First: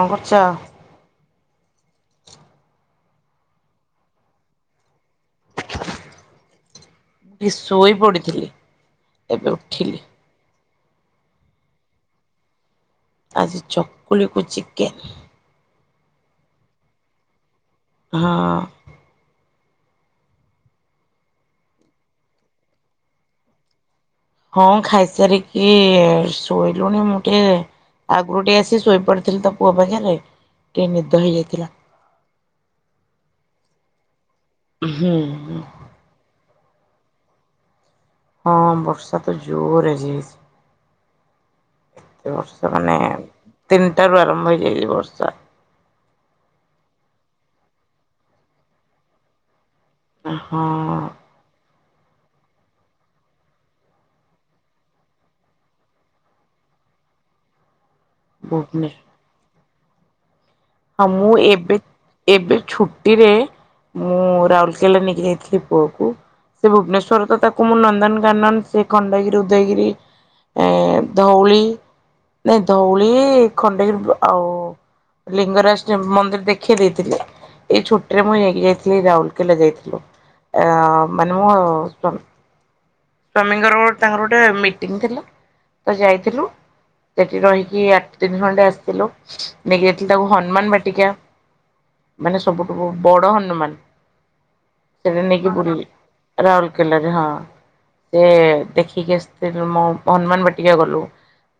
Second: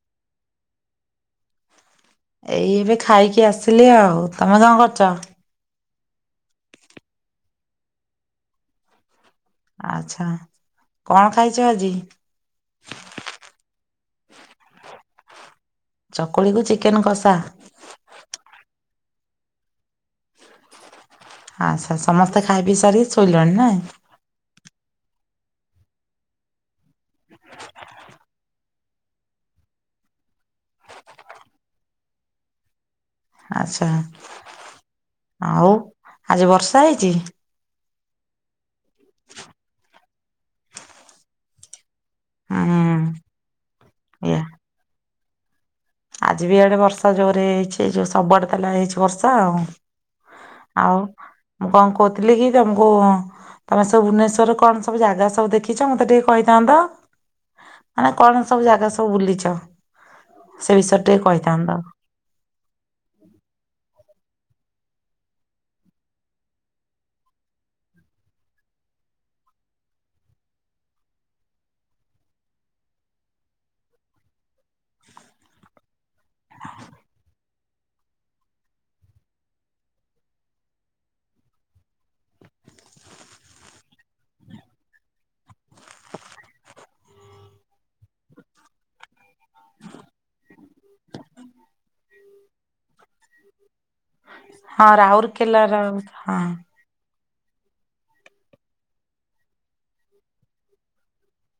କନ୍ କରୁଚ। ଏଇ ଏବେ ଖାଇକି ଆସିଲି ଆଉ ତମେ କଣ କରୁଚ। ଇ ଶୋଇ ପଡିଥିଲି। ଆଛା କଣ ଖାଇଚ ଆଜି। ଆଜି ଚକୁଳିକୁ ଚିକେନ୍। ଚକୁଳିକୁ ଚିକେନ କଷା। ହଁଅଁ ଆଛା ସମସ୍ତେ ଖାଇ ପିଇ ସାରିକି ଶୋଇଲାଣି ନାଁ? ହଁ ଖାଇସାରିକି ଶୋଇଲୁଣି ମୁଁ ଟିକେ, ଆଗରୁ ଟିକେ ଆସି ଶୋଇପଡିଥିଲି ତପୁଅ ପାଖରେ ଟିକେ ନିଦ ହେଇଯାଇଥିଲା। ଆଚ୍ଛା ହୁଁ ଆଉ ଆଜି ବର୍ଷା ହେଇଛି? ହଁ ବର୍ଷା ତ ଜୋରରେ ହେଇଛି। ଏତେ ବର୍ଷା ମାନେ ହୁଁ ତିନିଟାରୁ ଏଇଆ ଆରମ୍ଭ ହେଇଯାଇଛି ବର୍ଷା। ଆଜି ବି ଇଆଡେ ବର୍ଷା ଜୋରରେ ହେଇଛି ଯୋଉ ସବୁଆଡେ ତାହାଲେ ହେଇଛି ବର୍ଷା ଆଉ। ହଁ ଆଉ ମୁଁ କଣ କହୁଥିଲି କି ତମକୁ? ତମେ ସବୁ ଭୁବନେଶ୍ଵର ରେ କଣ ସବୁଜାଗା ସବୁ ଦେଖିଛ ମତେ ଟିକେ କହିଥାନ୍ତ ତ? ହ [unintelligible] ମାନେ କଣ ସବୁ ଜାଗା ସବୁ ବୁଲିଛ? ସେ ବିଷୟରେ ହଁ ଟିକେ ମୁଁ କହିଥାନ୍ତ ଏବେ ଏବେ ଛୁଟିରେ, ମୁଁ ରାଉରକେଲା ନେଇକି ଯାଇଥିଲି ପୁଅକୁ। ସେ ଭୁବନେଶ୍ଵର ତ ତାକୁ ମୁଁ ନନ୍ଦନକାନନ ସେ ଖଣ୍ଡଗିରି ଉଦୟଗିରି, ଏ ଧଉଳି ନାଇଁ ଧଉଳି ଖଣ୍ଡକଗିରି ଆଉ, ଲିଙ୍ଗରାଜ ମନ୍ଦିର ଦେଖେଇ ଦେଇଥିଲି। ଏଇ ଛୁଟି ରେ ମୁଁ ନେଇକି ଯାଇକି ଯାଇଥିଲି ରାଉରକେଲା ଯାଇଥିଲୁ। ଆ ମାନେ ମୁଁ ସ, ସ୍ଵାମୀଙ୍କର ଗୋଟେ ତାଙ୍କର ଗୋଟେ ମିଟିଂ ଥିଲା ତ ଯାଇଥିଲୁ। ସେଠି ରହିକି ଆଠ ତିନି ଖଣ୍ଡେ ଆସିଥିଲୁନେଇ ତାକୁ ହନୁମାନ ବାଟିକା ମାନେ ସବୁଠୁ ବଡ ହନୁମାନ। ହଁ ସେଟା ନେଇକି ରାଉରକେଲାର ବୁଲେଇଲି ହଁ ରାହୁଲକେଲାରେ ହଁ। ସେ ଦେଖିକିଆସିଥିଲୁ ହନୁମାନ ବାଟିକା ଗଲୁ।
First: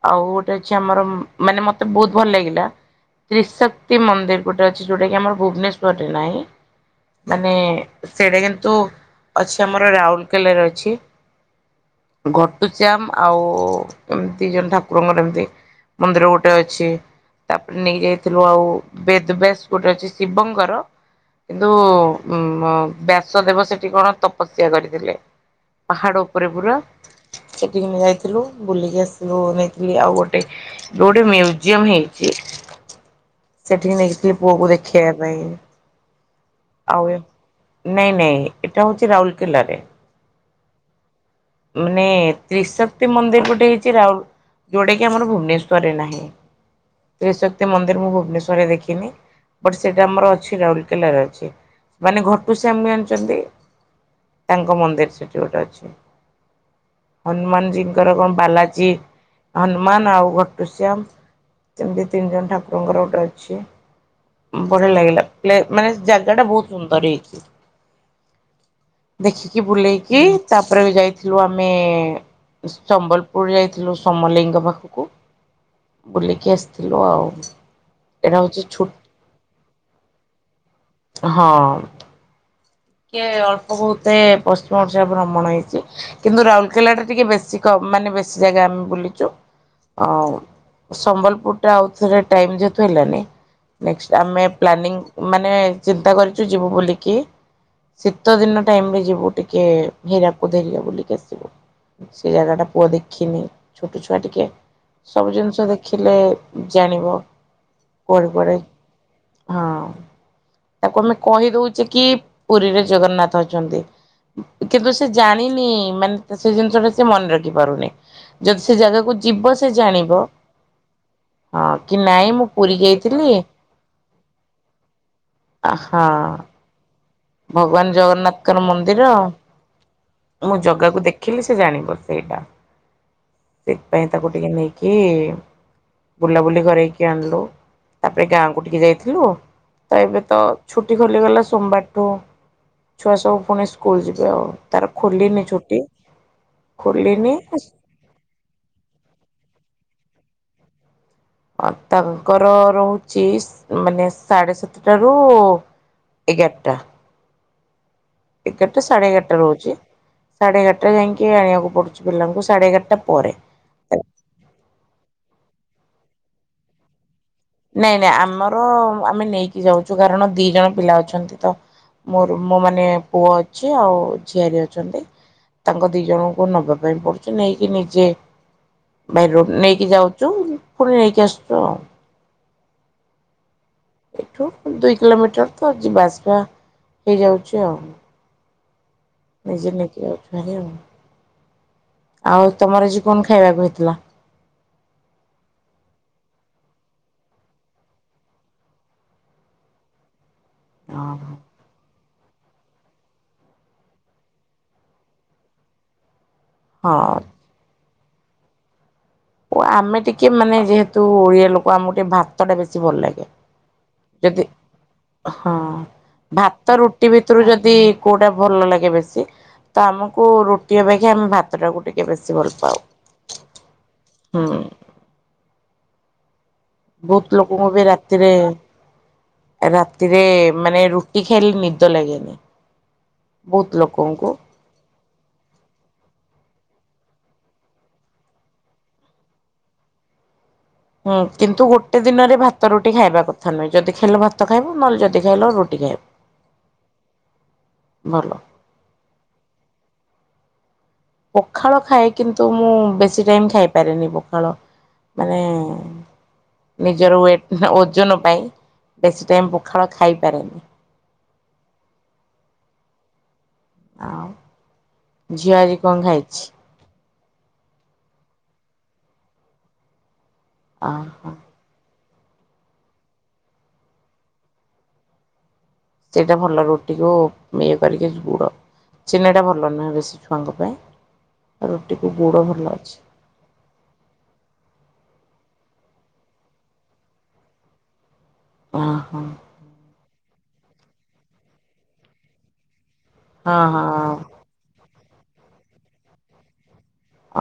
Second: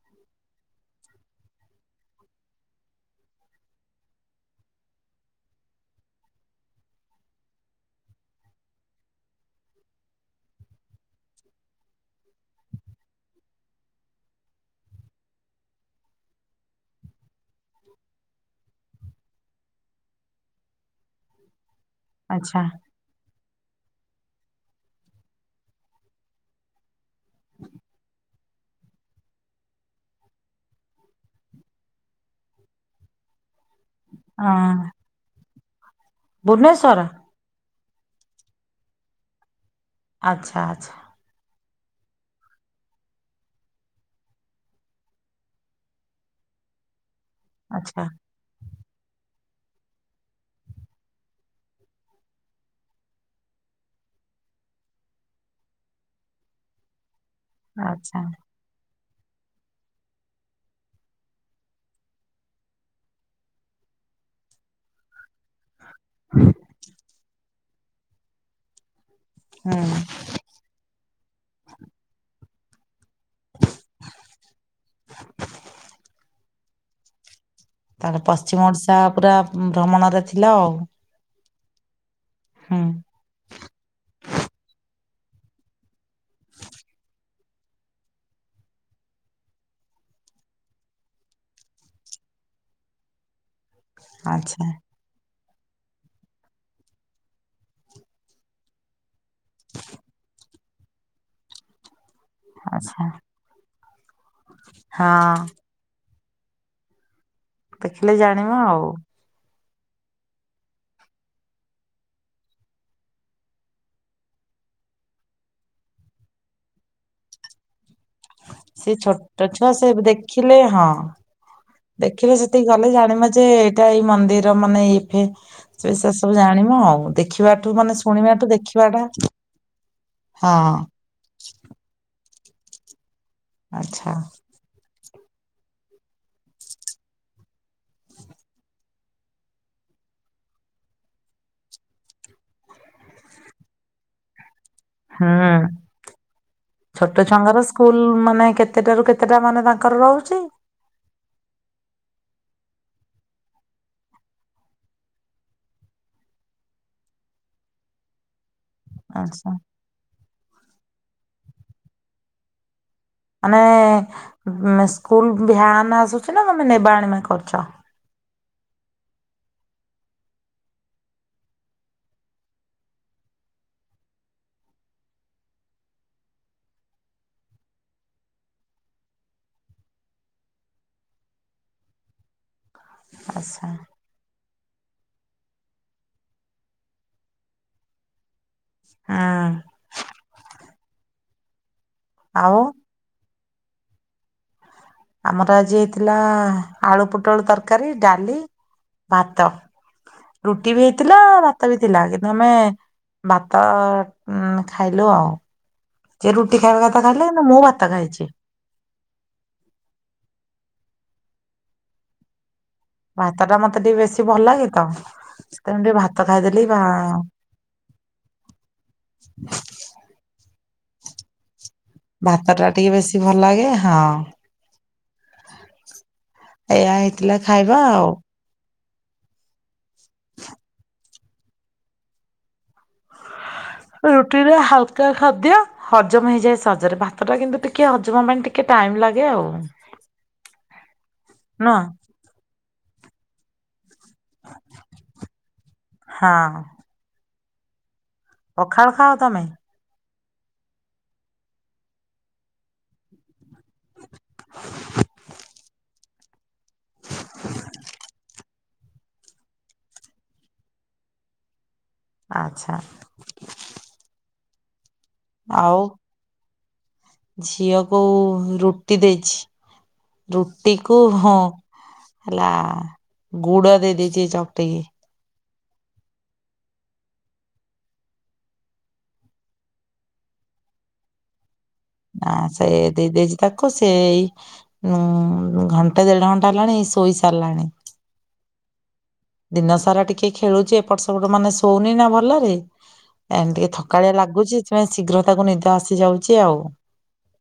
ଆଉ ଗୋଟେ ଅଛି ଆମର ମାନେ ମତେ ବହୁତ ଭଲ ଲାଗିଲା। ତ୍ରିଶକ୍ତି ମନ୍ଦିର ଗୋଟେ ଅଛି ଯୋଉଟା କି ଆମର ଭୁବନେଶ୍ୱଵରରେ ନାହିଁ। ମାନେ ସେଇଟା କିନ୍ତୁ ଅଛି ଆମର ରାଉରକେଲାରେ ଅଛି। ଘଟୁଚ୍ୟାମ ଆଉ ଏମିତି ଜଣେ ଠାକୁରଙ୍କର ଏମିତି। ମନ୍ଦିର ଗୋଟେ ଅଛି ତାପରେ ନେଇଯାଇ ଥିଲୁ ଆଉ ବେଦ ବ୍ୟାସ ଗୋଟେ ଅଛି ଶିବଙ୍କର କିନ୍ତୁ, ଉଁ ଆଚ୍ଛା ବ୍ୟାସ ଦେେବ ସେଠି କଣ ତପସ୍ୟା କରିଥିଲେ ପାହାଡ ଉପରେ ପୁରା। ସେଠିକି ଆମେଯାଇଥିଲୁ ବୁଲିକି ଆସିଥିଲୁ ନେଇଥିଲି ଆଉ ଗୋଟେ, ଯଉଠି ମ୍ୟୁଜିୟମ ହେଇଛି। ସେଠିକି ନେଇଥିଲି ପୁଅ କୁ ହଁ ଦେଖେଇବା ପାଇଁ ଭୁବନେଶ୍ଵର ଆଉ। ନାଇଁ ନାଇଁ ଏଇଟା ହଉଛି ରାଉରକେଲାରେ। ଆଚ୍ଛା ଆଚ୍ଛା। ମାନେ ତ୍ରିଶକ୍ତି ମନ୍ଦିର ଗୋଟେ ହେଇଛି ରାଉଲ ଯୋଉଟା କି ଆମର ଭୁବନେଶ୍ଵରରେ ନାହିଁ, ତ୍ରିଶକ୍ତି ଆଚ୍ଛା ମନ୍ଦିର ମୁଁ ଭୁବନେଶ୍ଵରରେ ଦେଖିନି। ବଟ୍ ସେଇଟା ଆମର ଅଛି ରାଉରକେଲାରେ ଅଛି ମାନେ ଘଟୁଶ୍ୟାମ ଜାଣିଛନ୍ତି। ତାଙ୍କ ମନ୍ଦିର ସେଠି ଗୋଟେ ଅଛି। ହନୁମାନଜୀଙ୍କର ଆଚ୍ଛା କଣ ବାଲାଜୀ ହନୁମାନ ଆଉ ଘଟୁଶ୍ୟାମ ସେମତି ତିନି ଜଣ ଠାକୁର ଆପଙ୍କର ଗୋଟେ ଅଛି ବଢିଆ ଲାଗିଲାହେଲେ ମାନେ ଜାଗା ଟା ବହୁତ ସୁନ୍ଦର ହେଇଛି, ଦେଖିକି ହୁଁ ବୁଲେଇକି ତାପରେ ବି ଯାଇଥିଲୁ ଆମେ ସମ୍ବଲପୁର ଯାଇଥିଲୁ ସମଲେଇ ପାଖକୁ ବୁଲିକି ଆସି ଯିବ ଆଉ। ତାଲେ ଏଇଟା ହଉଛି ପଶ୍ଚିମ ଛୁ ଓଡିଶା ପୁରା ଭ୍ରମଣରେ ଥିଲା ଆଉ। ହଁ ହୁଁ ଟିକେ ଅଳ୍ପ ବହୁତ ପଶ୍ଚିମ ଭ୍ରମଣ ହେଇଛି କିନ୍ତୁ ରାଉରକେଲା ଟା ଟିକେ ବେଶୀ କ ମାନେ ବେଶୀ ଜାଗା ଆମେ ବୁଲିଛୁ। ଆଉ ସମ୍ବଲପୁର ଟା ଆଉଥରେ ଟାଇମି ଯେହେତୁ ହେଲାନି ନେକ୍ଟ ଆମେ ଆଚ୍ଛା ପ୍ଲାନିଂ ମାନେ ଚିନ୍ତା କରିଚୁ ଯିବୁ ବୋଲିକି ଶୀତ ଦିନ ଟାଇମି ରେ ଯିବୁ। ଟିକେ ହୀରାକୁଦ ଏରିକା ବୋଲିିକି ଆସିବୁ ସେ ଜାଗା ଟା ପୁଅ ଆଚ୍ଛା ଦେଖିନି। ଛୋଟ ଛୁଆ ଟିକେ ସବୁ ହଁ ଜିନିଷ ଦେଖିଲେ ଜାଣିବ। ଦେଖିଲେ ପରେ ଜାଣିବ ପରେ ଆଉ ହଁ। ତାକୁ ଆମେ କହି ଦଉଚେକି ପୁରୀରେ ଜଗନ୍ନାଥ ଅଛନ୍ତି। କିନ୍ତୁ ସେ ଜାଣିନି ମାନେ ସେ ଜିନିଷ ଟା ସେ ମନେ ରଖି ପାରୁନି। ଯଦି ସେ ଜାଗାକୁ ଛୋଟ ଯିବ ସେ ଛୁଆ ଜାଣିବ ଦେଖିଲେ ହଁ ହଁ। କି ନାଇଁ ଦେଖିଲେ ମୁଁ ସେତିକି ପୁରୀ ଗଲେ ଯାଇଥିଲି ଜାଣିମ ଯେ ଏଇଟା ଏଇ ମନ୍ଦିର ମାନେ ଇଫେ ସେ ହଁ ବିଷ ସବୁ ଜାଣ ଆଣିବ ଆଉ। ଦେଖିବାଠୁ ଭଗବାନ ମାନେ ଶୁଣିବାଠୁ ଜଗନ୍ନାଥର ଦେଖିବାଟା ମନ୍ଦିର ହଁ ମୁଁ ଜଗାକୁ ଦେଖ ଦେଖିଲେ ସେ ଜାଣିବ ସେଇଟା ସେଥିପାଇଁ ଆଚ୍ଛା ତାକୁ ଟିକେ ନେଇକି ବୁଲାବୁଲି କରେଇକି ଆଣିଲୁ। ତାପରେ ଗାଁକୁ ଟିକେ ଯାଇଥିଲୁ ତ ଏବେ ତ ଛୁଟି ଖୋଲିଗଲା ସୋମବାର ରୁ ଛୁଆସବୁ ପୁଣି ସ୍କୁଲ ଯିବେ ଆଉ। ତାର ଖୋଲିନି ହୁଁ ଛୁଟି ଖୋଲିନି। ସ୍କୁଲ୍ ମାନେ କେତେଟା ରୁ କେତେଟା ମାନେ ତାଙ୍କର ରହୁଚି। ତାଙ୍କର ରହୁଚି ମାନେ ସାଢେ ସାତଟାରୁ ଏଗାଟା। ଏଗାଟା ସାଢେ ଏଗାରଟା ଆଚ୍ଛା ରହୁଚି ସାଢେ ଏଗାରଟା ଯାଇକି ଆଣିବାକୁ ପଡୁଛି ପିଲାଙ୍କୁ ସାଢେ ଏଗାରଟା ପରେ। ମାନେ ସ୍କୁଲୁ ଭ୍ୟାନ ଆସୁଛି ନା ଆମେ ନେବା ଆଣିବା କରୁଛ? ନାଇଁ ନାଇଁ ଆମର ଆମେ ନେଇକି ଯାଉଚୁ କାରଣ ଦି ଜଣ ପିଲା ଅଛନ୍ତି ତ। ମୋର ମୋ ମାନେ ପୁଅ ଅଛି ଆଉ ଝିଆରୀ ଅଛନ୍ତି। ତାଙ୍କ ଦି ଜଣଙ୍କୁ ନବା ପାଇଁ ପଡୁଛି ନେଇକି ନିଜେ ଭାଇ ରୋ ନେଇକି ଯାଉଚୁ ପୁଣି ନେଇକି ଆସୁଛୁ ଆଉ। ଆଶା। ଏଠୁ ଦୁଇ କିଲୋମିଟର ତ ଯିବା ଆସିବା ହେଇଯାଉଛି ଆଉ। ହୁଁ ନିଜେ ନିଜେ ଯାଉଛୁ ଭାରି ଆଉ ଆଉ ତମର ଆଜି କଣ ଖାଇବାକୁ ହେଇଥିଲା? ଆମର ଆଜି ହେଇଥିଲା ଆଳୁ ପୋଟଳ ତରକାରୀ ଡାଲି ଭାତ ରୁଟି ବି ହେଇଥିଲା ଭା ଭାତ ବି ଥିଲା କିନ୍ତୁ ଆମେ ଭାତ ଖାଇଲୁ ଆଉ। ସେ ରୁଟି ଖାଇବା କଥା ହଁ ଖାଇଲା ନା ମୁଁ ଭାତ ଖାଇଛି। ଓ ଆମେ ଟିକେ ମାନେ ଯେହେତୁ ଓଡ଼ିଆ ଲୋକ ଆମକୁ ଟିକେ ଭାତ ଭାତ ଟା ବେଶୀ ଭଲ ଲାଗେ ଭାତ ଟା ମତେ ଟିକେ ବେଶୀ ଭଲ ଯଦି ଲାଗେ ତ ହଁ ସେଥିପାଇଁ ମୁଁ ଟିକେ ଖାଇଦେଲି ଭାତ ଭା ରୁଟି ବି ଏଥିରୁ ଯଦି କୋଉଟା ଭଲ ଲାଗେ ବେଶୀ ତ ଆମକୁ ରୁଟି ଅପେକ୍ଷା ଆମେ ଭା ତଟାକୁ ଟିକେ ବେ ଭାତ ଟା ଟିକେ ବେଶୀ ଭଲ ଲାଗେ ହଁ। ହୁଁ। ଏଇଆ ବହୁତ୍ ହେଇଥିଲା ଲୋକଙ୍କୁ ଖାଇବା ବି ଆଉ। ରାତିରେ ରାତିରେ ମାନେ ରୁଟି ଖାଇଲେ ନିଦ ଲାଗେନି। ବହୁତ ଲୋକଙ୍କୁ। ରୁଟିରେ ହାଲ ହାଲୁକା ଖାଦ୍ୟ ହଜମ ହେଇଯାଏ ସହଜରେ ଭାତ ଟା କିନ୍ତୁ ଟିକେ ହଜମ ପାଇଁ ଟିକେ ଟାଇମ୍ ଲାଗେ ଆଉ। ହୁଁ କିନ୍ତୁ ନୁହଁ ଗୋଟେ ଗୋଟେ ଦିନରେ ଭାତ ରୁଟି ଖାଇବା କଥା ନୁହେଁ ଯଦି ଖାଇଲ ଭାତ ଖାଇବ ନହେଲେ ଯଦି ଖାଇଲ ରୁଟି ଖାଇବ। ହଁ। ଭଲ। ପଖାଳ ଖାଅ ତମେ? ପଖାଳ ଖାଏ କିନ୍ତୁ ମୁଁ ବେଶୀ ଟାଇମ୍ ଖାଇପାରେନି ପଖାଳ। ମାନେ ନିଜର ୱେଟ୍ ଓଜନ ପାଇଁ ବେଶୀ ଟାଇମ୍ ପଖାଳ ଖାଇପାରେନି। ଆଚ୍ଛା। ଆଉ ଝିଅ ଆଜି ଆଉ କଣ ଖାଇଛି। ଝିଅକୁ ରୁଟି ଦେଇଚି ରୁଟି କୁ ଓହୋ ହଁ। ହେଲା ଗୁଡ଼ ଦେଇ ଦେଇଛି ଚକଟିକି। ସେଇଟା ଭଲ ରୁଟିକୁ ଇଏ କରିକି ଗୁଡ଼। ଚିିନିଟା ଭଲ ନୁହେଁ ବେଶୀ ଛୁଆଙ୍କ ପାଇଁ। ରୁଟିକୁ ଆ ଗୁଡ଼ ଭଲ ସେଇ ଅଛି ଦେଇ ଦେଇଛି ତା କୁ ସେଇ ଉଁ ଘଣ୍ଟେ ଦେଢ ଘଣ୍ଟା ହେଲାଣି ଶୋଇ ସାରିଲାଣି। ଓହୋ। ଦିନ ସାରା ଟିକେ ଖେଳୁଚି ଏପଟ ସେପଟ ମାନେ ଶୋଉନି ନା ଭଲରେ [unintelligible] ହଁ ଟିକେ ହଁ ଥକାଳିଆ ଲାଗୁଚି ସେଥିପାଇଁ ଶୀଘ୍ର ତାକୁ ନିଦ ଆସିଯାଉଛି ଆଉ।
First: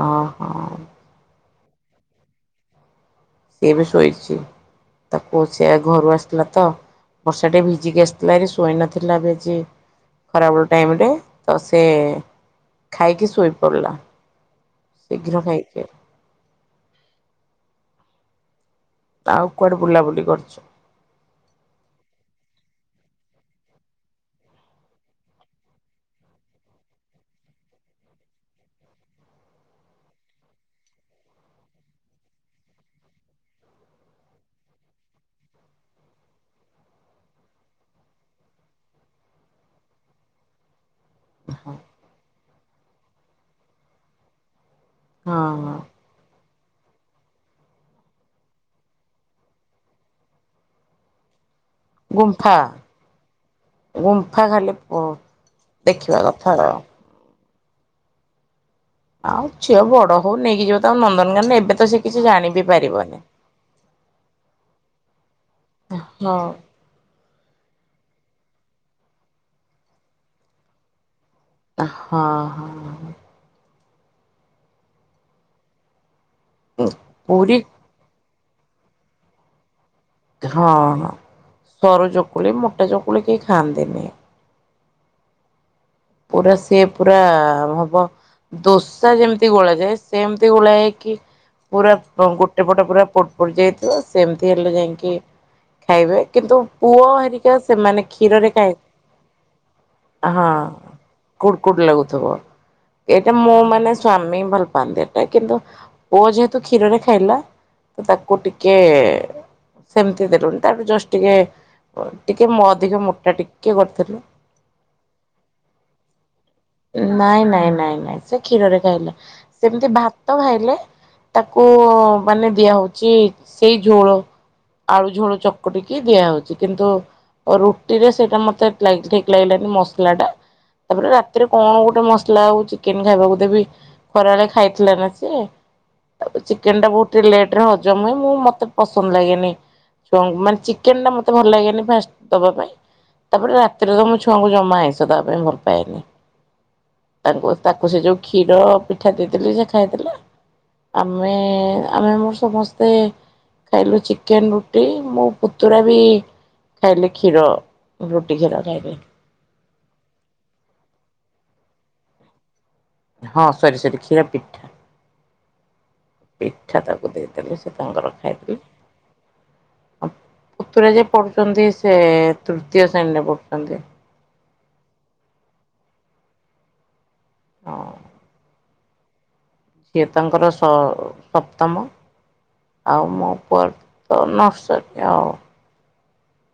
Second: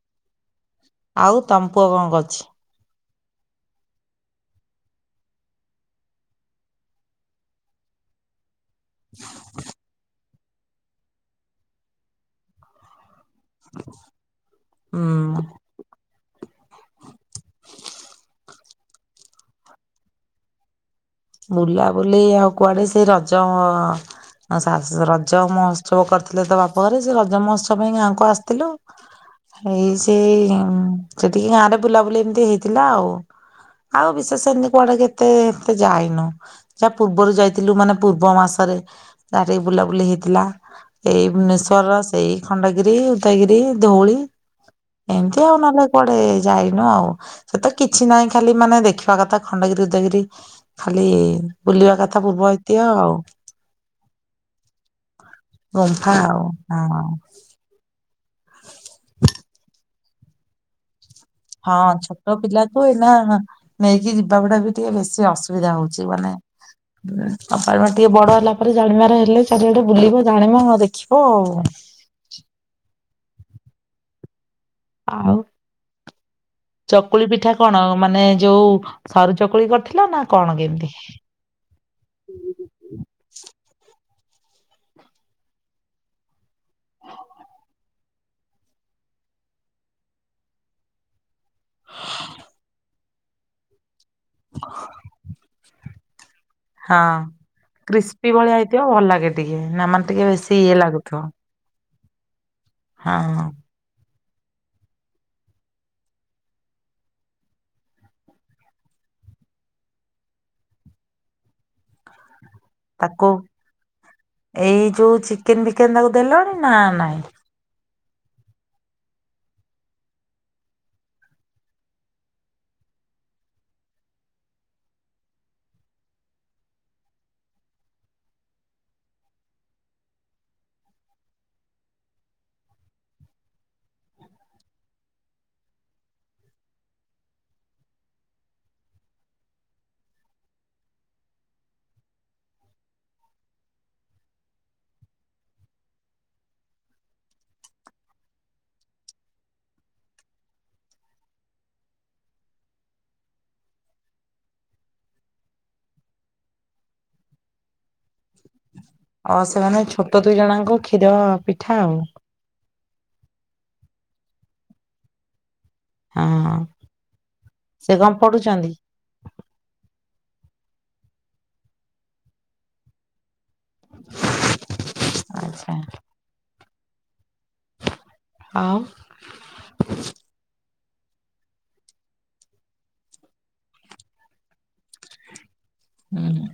ଓହୋ ଆଉ ତମପୁଅ କଣ କରଛି? ଇଏ ବି ଶୋଇଛି। ତାକୁ ସେ ଘରୁ ଆସିଥିଲା ତ ବର୍ଷା ଟିକେ ଭିଜିକି ଆସିଥିଲା ଭାରି ଶୋଇନଥି ଥିଲା ବିଜି ଖରାବେଳ ଟାଇମ୍ ରେ ତ ସେ ଖାଇକି ଶୋଇ ପଡ଼ିଲା ହୁଁ ଶୀଘ୍ର ଖାଇ [inaudible] ଆଉ କୁଆଡ଼େ ବୁଲାବୁଲି କରୁଛ? ବୁଲାବୁଲି ଆଉ କୁଆଡ଼େ ସେଇ ରଜ ଶା ରଜ ମହୋତ୍ସବ କରିଥିଲେ ତ ବାପଘରେ ସେ ରଜ ମହୋତ୍ସବ ପାଇଁ ଗାଁକୁ ଆସିଥିଲୁ। ଏଇ ସେ ସେଠିକି ଗାଁ ରେ ବୁଲାବୁଲି ଏମିତି ହେଇଥିଲା ଆଉ। ଆଉ ବିଶେଷ ଏମିତି କୁଆଡ଼େ କେତେ ଏତେ ଯାଇନୁ ଯାହା ପୂର୍ବରୁ ଯାଇଥିଲୁ ମାନେ ପୂର୍ବ ମାସରେ ଜାହା ଟିକେ ବୁଲାବୁଲି ହେଇଥିଲା। ଏଇ ଭୁବନେଶ୍ୱର ର ସେଇ ଖଣ୍ଡଗିରି ଉଦୟଗିରି ଧଉଳି ଏମିତି ଆଉ ହଁ ନହେଲେ କୁଆଡେ ଏ ଯାଇନୁ ଆଉ ସେତ କିଛି ନାହିଁ ଖାଲି ମାନେ ଦେଖିବା କଥା ଖଣ୍ଡଗିରି ଉଦୟଗିରି ଖାଲି ବୁଲିବା କଥା ପୂର୍ବ ଗୁମ୍ଫା [unintelligible] ଆଉ। ଗୁମ୍ଫା ଖାଲି ଗୁମ୍ଫା ଦେଖିବା କଥା ଆଉ। ହଁ ଆଉ ଝିଅ ବଡ଼ ହଉ ନେଇକି ଯିବ। ତାକୁ ନନ୍ଦନକାନନ ଏବେ ହଁ ତ ସେ କିଛି ଛୋଟ ଜାଣି ବି ପିଲାକୁୁ ଏଇନା ପାରିବନି। ନେଇକି ଯିବା ଗୁଡ଼ା ବି ଟିକେ ବେଶୀ ଅସୁବି ଜାଉଛି ହଁ ମାନେ [unintelligible] ଟିକେ ବଡ଼ ହେଲା ପରେ ଜାଣିବାର ହେଲେ ଚାରିଆଡ଼େ ବୁଲିବ ଜାଣିବ ଦେଖିବ ଆଉ। ଏ ହଁ, ହଁ। ଆଉ ଚକୁଳି ପିଠା ପୁରୀ କଣ ମାନେ ଯୋଉ ସରୁ ଚକୁଳି କରିଥିଲ ନା କଣ ହଁ କେମିତି? ସରୁ ଚକୁଳି ମୋଟା ଚକୁଳି କେହି ଖାଆନ୍ତିନି। ପୁରା ସିଏ ପୁରା ହବ ଦୋସା ଯେମିତି ଗୋଳା ଯାଏ ସେମିତି ଗୋଳା ହେଇ କି ପୁରା ଅଁ, ଗୋଟେ ପଟ ପୁରା ପୋଡ ପୋଡି ଯାଇଥିବ ସେମିତି ହେଲେ ଯାଇକି ଖାଇବେ। କିନ୍ତୁ ପୁଅ ହଁ ହେରିକା ସେମାନେ କ୍ରିସ୍ପି କ୍ଷୀରରେ ଭଳିଆ କାଏ, ହେଇଥିବ ଭଲ ଲାଗେ ଟିକେ ନା ମାନେ ଟିକେ ଆ, ହଁ। ବେଶୀ ଇଏ ଲାଗୁଥିବ କୁଡ୍ କୁଡ୍ ଲାଗୁଥିବ, ଏଇଟା ହଁ ମୁଁ ମାନେ ସ୍ୱାମୀ ଭଲ ପାଆନ୍ତି ଏଟା, କିନ୍ତୁ ପୁଅ ଯେହେତୁ କ୍ଷୀରରେ ଖାଇଲା। ତ ତାକୁ ଟିକେ ସେମିତି ଦେଲୁଣି ତାଠୁ ଜଷ୍ଟ ଟିକେ ଅ, ଟିକେ ମ-ଅଧିକ ତାକୁ ମୋଟା ଟିକେ କରିଥିଲି। ଏଇ ଯୋଉ ଚିକେନ୍ ବିକେନ୍ ତାକୁ ଦେଲଣି ନା ନାଇଁ? ନାଇଁ, ନାଇଁ, ନାଇଁ, ନାଇଁ। ସେ କ୍ଷୀରରେ ଖାଇଲା, ସେମିତି ଭାତ ଖାଇଲେ ତାକୁ ମାନେ ଦିଆ ହଉଛି ସେଇ ଝୋଳ। ଆଳୁ ଝୋଳୁ ଚକଟିକି ଦିଆହଉଛି, କିନ୍ତୁ ଅ, ରୁଟି ରେ ସେଇଟା ମୋତେ ଲାଗି ଠିକ୍ ଲାଗିଲାନି ମସଲା ଟା। ତାପରେ ରାତିରେ କଣ ଗୋଟେ ମସଲା ଆଉ ଚିକେନ୍ ଖାଇବାକୁ ଦେବି। ଖରାବେଳେ ଖାଇଥିଲା ନା ସିଏ। ତା ପରେ ଚିକେନ୍ ଟା ବହୁତି ଲେଟ୍ ରେ ହଜମ ହୁଏ। ମୁଁ ମୋତେ ପସନ୍ଦ ଲାଗେନି ଛୁଆଙ୍କୁ ମାନେ ଚିକେନ୍ ଟା ମୋତେ ଭଲ ଲାଗେନି ଫାଷ୍ଟ ଦବା ପାଇଁ। ତାପରେ ରାତିରେ ତ ମୋ ଛୁଆଙ୍କୁ ଜମା ଆଇଁଷ ଦବା ପାଇଁ ଭଲ ପାଏନି। ତାଙ୍କୁ ତାକୁ ସେ ଯୋଉ କ୍ଷୀର ପିଠା ଦେଇଦେଲି ସେ ଖାଇଥିଲା। ଆମେ ଆମେ ମୋର ସମସ୍ତେ ଖାଇଲୁ ଚିକେନ୍ ରୁଟି, ମୋ ପୁତୁରା ବି ଖାଇଲେ କ୍ଷୀର ରୁଟି କ୍ଷୀର ଖାଇବେ। ଅ, ସେମାନେ ଛୋଟ ଦୁଇ ଜଣଙ୍କୁ କ୍ଷୀର ପିଠା ଆଉ। ହଁ ସରି ସରି କ୍ଷୀର ପିଠା। ହଁ। ପିଠା ତାକୁ ଦେଇଦେଲେ ସେ କଣ ତାଙ୍କର ଖାଇଦେଲେ। ପଢୁଛନ୍ତି ଓ, ପତୁରା ଯେ ପଢୁଛନ୍ତି ସେ ତୃତୀୟ ଶ୍ରେଣୀରେ ପଢୁଛନ୍ତି। ଆଚ୍ଛା। ହଁ। ଆଉ ସିଏ ତାଙ୍କର ସ-ସପ୍ତମ। ଆଉ ମୋ ପୁଅ ର ତ ନର୍ସରୀ ଆଉ। ହୁଁ, ହୁଁ।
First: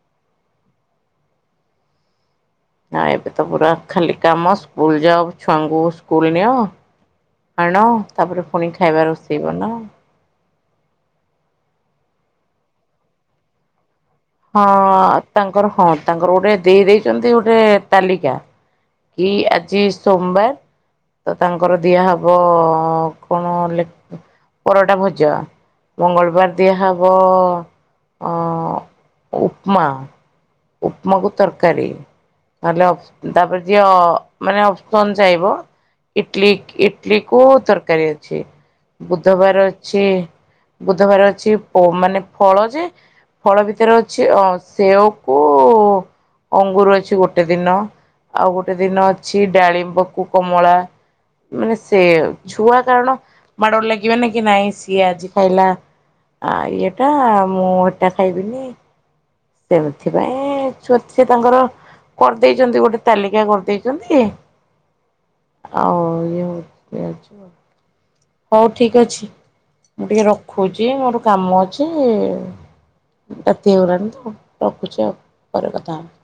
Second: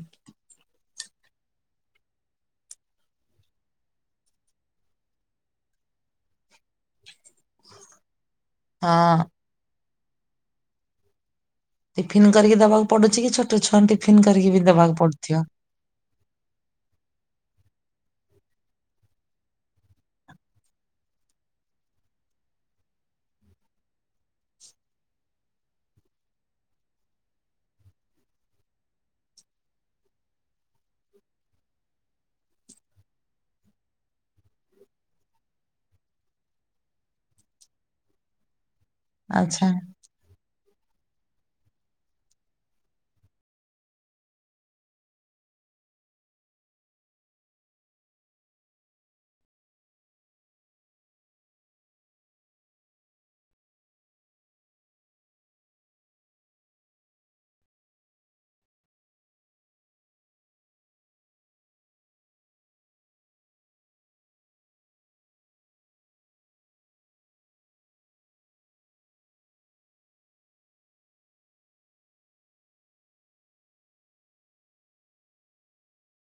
ଆଁ, ଏବେ ତ ପୁରା ଖାଲି କାମ ସ୍କୁଲ୍ ଯାଅ ଛୁଆଙ୍କୁ ସ୍କୁଲ୍ ନିଅ। ଆଣ ତାପରେ ପୁଣି ଖାଇବା ହଁ। ରୋଷେଇ ବନାଅ। ଟିଫିନ କରିକି ଦବାକୁ ପଡୁଛି କି ଛୋଟ ଛୁଆନ୍ତେ? ହଁ ତାଙ୍କର ହଁ ତାଙ୍କର ଗୋଟେ ଦେଇ ଦେଇଚନ୍ତି ଗୋଟେ ତାଲିକା। କି ଆଜି ସୋମବାର ତ ତାଙ୍କର ଦିଆ ହବ କଣ ଲେ ପରଟା ଭଜା, ମଙ୍ଗଳବାର ଦିଆ ହବ ଅଁ, ଉପମା। ଉପମାକୁ ତରକାରୀ ତାହେଲେ ତାପରେ ଯିଏ ହ ମାନେ ଅପ୍ସନ୍ ଚାହିବ ଇଟଲି ଇଟଲି କୁ ତରକାରୀ ଅଛି ବୁଧବାର ଆଚ୍ଛା। ଅଛି ବୁଧବାର ଅଛି ମାନେ ପ ଫଳ ଯେ ଫଳ ଭିତରେ ଅଛି ଅ ସେଓକୁ ଅଙ୍ଗୁର ଅଛି ଗୋଟେ ଦିନ ଆଉ ଗୋଟେ ଦିନ ଅଛି ଡାଳିମ୍ବକୁ କମଳା ମାନେ ସେ ଛୁଆ କାରଣ ମାଡ଼ ଲାଗିବେନି ନା କି ନାଇଁ ସିଏ ଆଜି ଖାଇଲା ଆ ଇଏଟା ମୁଁ ଏଟା ଖାଇବିନି ସେଥିପାଇଁ ଛୁଆ ସେ ତାଙ୍କର କରିଦେଇଛନ୍ତି ଗୋଟେ ତାଲିକା କରିଦେଇଛନ୍ତି ଆଉ ଇଏ ହଉଛି ଅଛି ହଉ ଠିକ୍ ଅଛି ମୁଁ ଟିକେ ରଖୁଛି ମୋର କାମ ଅଛି ରାତି ହେଇଗଲାଣି ତ ରଖୁଛି ଆଉ ପରେ କଥା ହବା